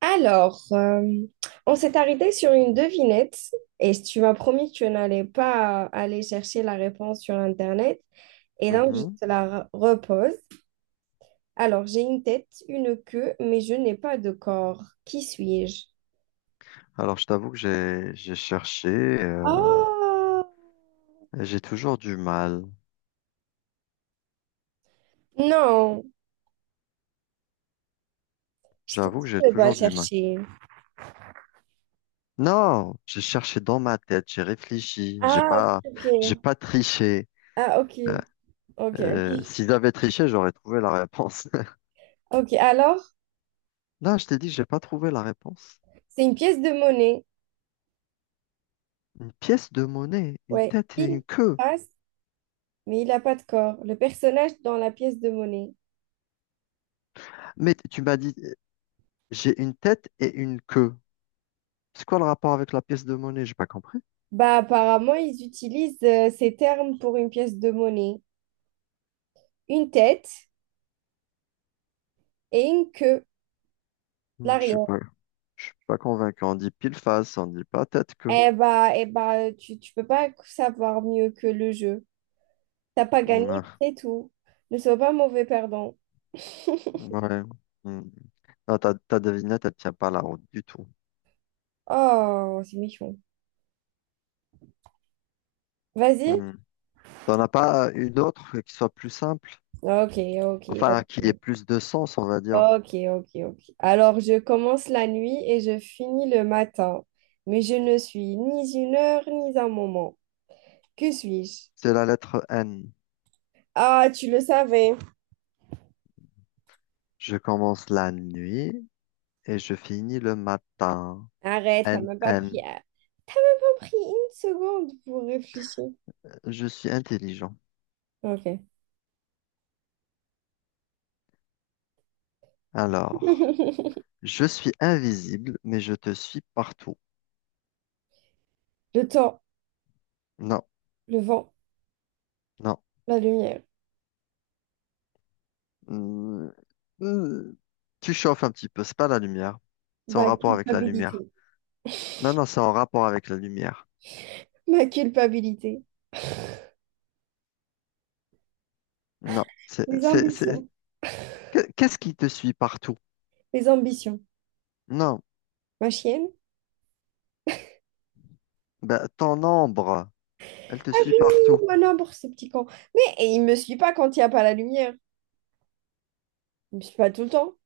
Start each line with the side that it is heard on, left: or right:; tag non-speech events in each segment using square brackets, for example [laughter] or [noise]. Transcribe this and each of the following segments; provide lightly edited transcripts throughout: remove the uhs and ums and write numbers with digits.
right: Alors, on s'est arrêté sur une devinette et tu m'as promis que tu n'allais pas aller chercher la réponse sur Internet et donc je
left: Mhm.
right: te la repose. Alors, j'ai une tête, une queue, mais je n'ai pas de corps. Qui suis-je?
left: Alors, je t'avoue que j'ai cherché, euh,
right: Oh!
left: et j'ai toujours du mal.
right: Non, je t'ai
left: J'avoue que
right: dit
left: j'ai
right: de pas
left: toujours du mal.
right: chercher.
left: Non, j'ai cherché dans ma tête, j'ai réfléchi,
right: Ah,
left: j'ai
right: ok.
left: pas triché.
right: Ah, ok.
left: Euh,
right: Ok.
left: S'ils avaient triché, j'aurais trouvé la réponse. [laughs]
right: Ok, alors,
left: Là, je t'ai dit, j'ai pas trouvé la réponse.
right: c'est une pièce de monnaie.
left: Une pièce de monnaie, une
right: Ouais,
left: tête et
right: pile,
left: une queue.
right: face, mais il n'a pas de corps. Le personnage dans la pièce de monnaie.
left: Mais tu m'as dit, j'ai une tête et une queue. C'est quoi le rapport avec la pièce de monnaie? J'ai pas compris.
right: Bah, apparemment, ils utilisent ces termes pour une pièce de monnaie. Une tête et une queue,
left: Hmm, je suis
right: l'arrière.
left: pas, je suis pas convaincu. On dit pile face, on dit pas tête queue.
right: Eh bah, tu peux pas savoir mieux que le jeu. T'as pas gagné,
left: Hmm.
right: c'est tout. Ne sois pas mauvais perdant. [laughs]
left: Ouais. Hmm. Non, ta devinette, elle tient pas la route du tout.
right: Oh, c'est mignon. Vas-y.
left: Hmm. T'en as pas une autre qui soit plus simple?
right: Ok, ok,
left: Enfin, qui ait
right: ok.
left: plus de sens, on va dire.
right: Ok, ok, ok. Alors, je commence la nuit et je finis le matin. Mais je ne suis ni une heure ni un moment. Que suis-je?
left: C'est la lettre N.
right: Ah, tu le savais.
left: Je commence la nuit et je finis le matin.
right: Arrête, t'as
left: N,
right: même pas
left: N.
right: pris, ah, pas pris une seconde pour réfléchir.
left: Je suis intelligent.
right: Ok.
left: Alors,
right: [laughs]
left: je suis invisible, mais je te suis partout.
right: Le temps,
left: Non,
right: le vent,
left: non.
right: la lumière,
left: Hmm. Hmm. Tu chauffes un petit peu, c'est pas la lumière. C'est
right: ma
left: en rapport avec la
right: culpabilité,
left: lumière. Non, non, c'est en rapport avec la lumière.
right: ma culpabilité,
left: Non.
right: mes ambitions,
left: Qu'est-ce qui te suit partout?
right: mes ambitions,
left: Non.
right: ma chienne.
left: Ben, ton ombre, elle te
right: Ah
left: suit partout.
right: oui, mon amour, ce petit con. Mais et il me suit pas quand il n'y a pas la lumière. Il me suit pas tout le temps.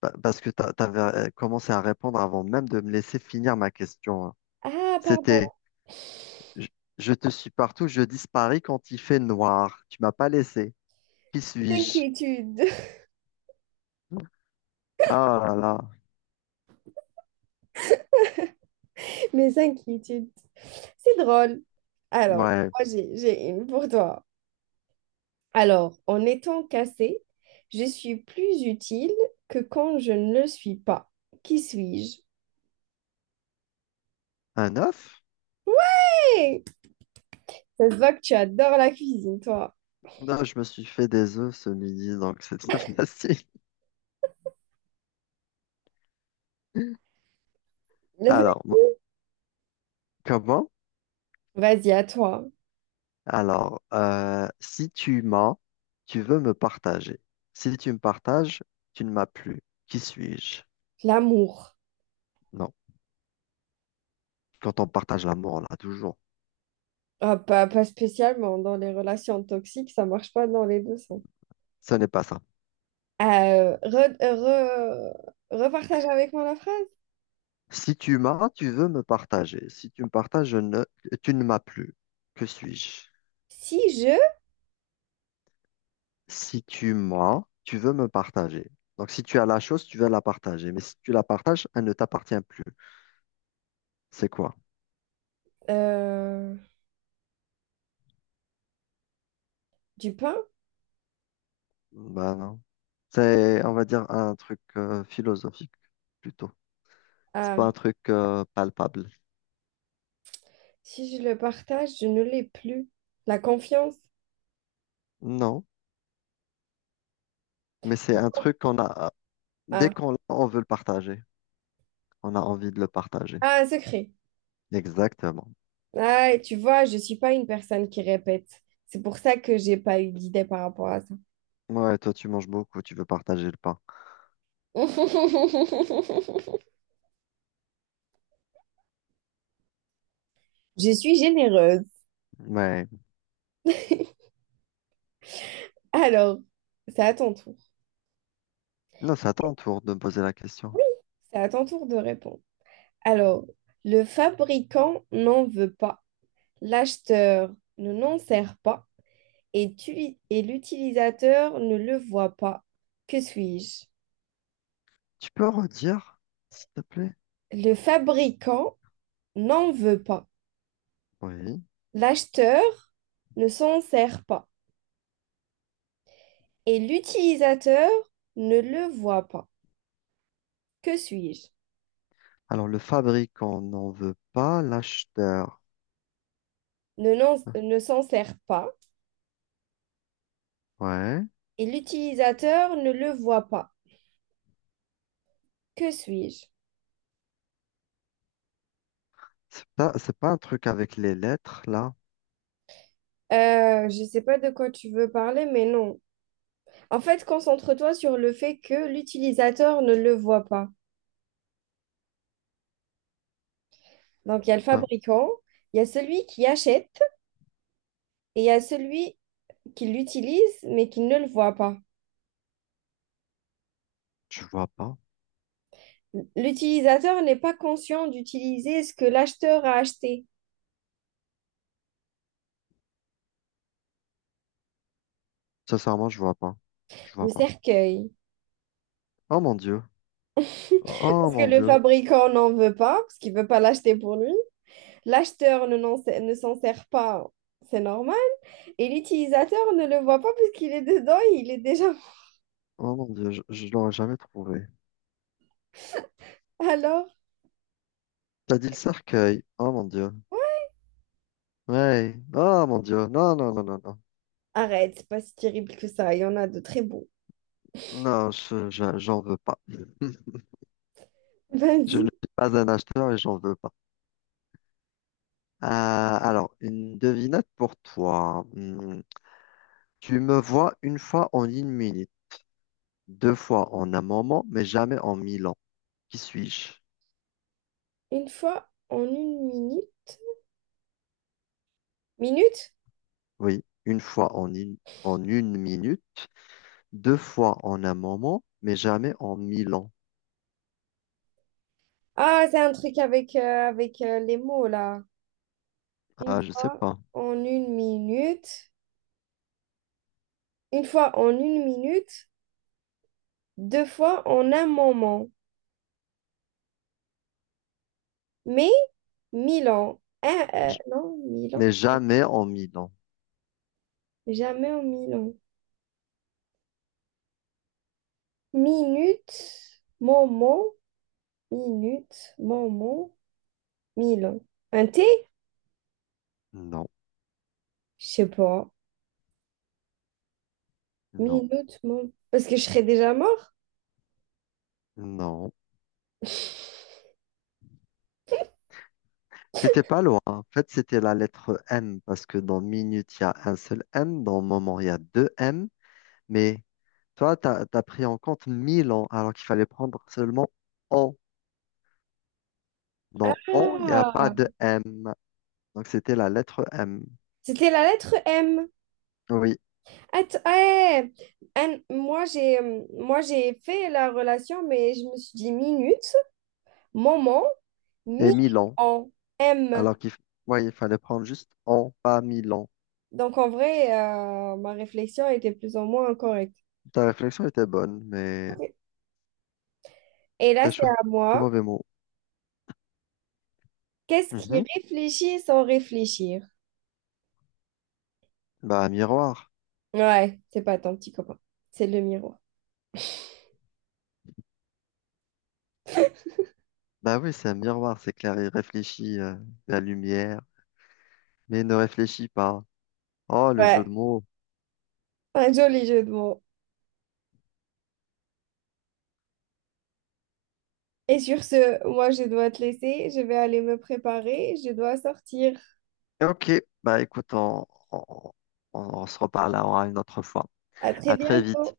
left: Parce que tu avais commencé à répondre avant même de me laisser finir ma question, hein.
right: Ah,
left: C'était,
right: pardon,
left: je, je te suis partout, je disparais quand il fait noir. Tu m'as pas laissé. Qui
right: mes
left: suis-je?
right: inquiétudes,
left: Ah là là.
right: [laughs] mes inquiétudes. C'est drôle. Alors,
left: Ouais.
right: moi, j'ai une pour toi. Alors, en étant cassée, je suis plus utile que quand je ne le suis pas. Qui suis-je?
left: Un œuf?
right: Hey, ça se voit que tu adores la cuisine, toi.
left: Non, je me suis fait des œufs ce midi, donc c'était [laughs] facile.
right: Le fait-
left: Alors, comment?
right: Vas-y, à toi.
left: Alors, si tu m'as, tu veux me partager. Si tu me partages, tu ne m'as plus. Qui suis-je?
right: L'amour.
left: Non. Quand on partage l'amour, là, toujours.
right: Ah, pas spécialement. Dans les relations toxiques, ça marche pas dans les deux sens.
left: Ce n'est pas ça.
right: Repartage avec moi la phrase.
left: Si tu m'as, tu veux me partager. Si tu me partages, je ne, tu ne m'as plus. Que suis-je?
right: Si je…
left: Si tu m'as, tu veux me partager. Donc, si tu as la chose, tu veux la partager. Mais si tu la partages, elle ne t'appartient plus. C'est quoi?
right: euh, du pain?
left: Ben non. C'est, on va dire, un truc philosophique plutôt. C'est
right: Ah.
left: pas un truc palpable.
right: Si je le partage, je ne l'ai plus. La confiance?
left: Non, mais c'est un truc qu'on a dès
right: Ah.
left: qu'on l'a, on veut le partager. On a envie de le partager.
right: Ah, un secret.
left: Exactement.
right: Ah, et tu vois, je suis pas une personne qui répète. C'est pour ça que j'ai pas eu d'idée par rapport à ça.
left: Ouais, toi tu manges beaucoup, tu veux partager le pain.
right: [laughs] Je suis généreuse.
left: Ouais.
right: Alors, c'est à ton tour.
left: Non, c'est à ton tour de me poser la question.
right: C'est à ton tour de répondre. Alors, le fabricant n'en veut pas, l'acheteur ne n'en sert pas et l'utilisateur ne le voit pas. Que suis-je?
left: Tu peux redire, s'il te plaît?
right: Le fabricant n'en veut pas,
left: Oui.
right: l'acheteur ne s'en sert pas, et l'utilisateur ne le voit pas. Que suis-je?
left: Alors le fabricant n'en veut pas, l'acheteur.
right: Ne s'en sert pas
left: Ouais.
right: et l'utilisateur ne le voit pas. Que suis-je?
left: C'est pas un truc avec les lettres là.
right: Je sais pas de quoi tu veux parler, mais non. En fait, concentre-toi sur le fait que l'utilisateur ne le voit pas. Donc, il y a le
left: Enfin,
right: fabricant, il y a celui qui achète et il y a celui qui l'utilise, mais qui ne le voit pas.
left: je vois pas.
right: L'utilisateur n'est pas conscient d'utiliser ce que l'acheteur a acheté,
left: Sincèrement, je vois pas. Je
right: le
left: vois pas.
right: cercueil.
left: Oh mon Dieu. Oh
right: Parce
left: mon
right: que le
left: Dieu.
right: fabricant n'en veut pas, parce qu'il ne veut pas l'acheter pour lui. L'acheteur ne, n'en sait- ne s'en sert pas, c'est normal. Et l'utilisateur ne le voit pas parce qu'il est dedans et il est déjà…
left: Oh mon dieu, je l'aurais jamais trouvé.
right: Alors,
left: T'as dit le cercueil. Oh mon dieu. Ouais. Oh mon dieu. Non, non, non, non, non.
right: arrête, c'est pas si terrible que ça. Il y en a de très beaux.
left: Non, j'en veux pas. Je ne
right: Vas-y,
left: suis pas un acheteur et j'en veux pas. Alors, une devinette pour toi. Hmm. Tu me vois une fois en une minute, deux fois en un moment, mais jamais en mille ans. Qui suis-je?
right: une fois en une minute. Minute?
left: Oui, une fois en une minute, deux fois en un moment, mais jamais en mille ans.
right: Ah, c'est un truc avec, avec les mots, là. Une
left: Ah, je sais
right: fois
left: pas.
right: en une minute. Une fois en une minute. Deux fois en un moment. Mais Milan, hein,
left: J-
right: non, Milan,
left: Mais jamais en mille ans.
right: jamais en Milan. Minute, moment, minute, moment, Milan. Un T,
left: Non,
right: je sais pas.
left: non,
right: Minute, moment. Parce que je serais déjà mort.
left: non. C'était pas loin. En fait, c'était la lettre M parce que dans minute, il y a un seul M. Dans moment, il y a deux M. Mais toi, t'as pris en compte 1000 ans alors qu'il fallait prendre seulement on. Dans on, il n'y a pas
right: Ah,
left: de M. Donc, c'était la lettre M.
right: c'était la lettre M.
left: Oui,
right: Ouais. Moi j'ai fait la relation, mais je me suis dit minute, moment,
left: et
right: mi
left: 1000 ans.
right: en M.
left: Alors qu'il f- ouais, il fallait prendre juste en, pas 1000 ans.
right: Donc, en vrai, ma réflexion était plus ou moins correcte.
left: Ta réflexion était bonne, mais
right: Et là,
left: t'as
right: c'est
left: choisi
right: à
left: le
right: moi.
left: mauvais mot.
right: Qu'est-ce qui
left: Mhm.
right: réfléchit sans réfléchir?
left: Bah, miroir.
right: Ouais, c'est pas ton petit copain, c'est le miroir. [laughs]
left: Bah oui, c'est un miroir, c'est clair. Il réfléchit la lumière, mais ne réfléchit pas. Oh, le jeu de
right: Ouais,
left: mots.
right: un joli jeu de mots. Et sur ce, moi, je dois te laisser. Je vais aller me préparer. Je dois sortir.
left: Ok, bah écoute, on- on se reparle là une autre fois.
right: À très
left: À très vite.
right: bientôt.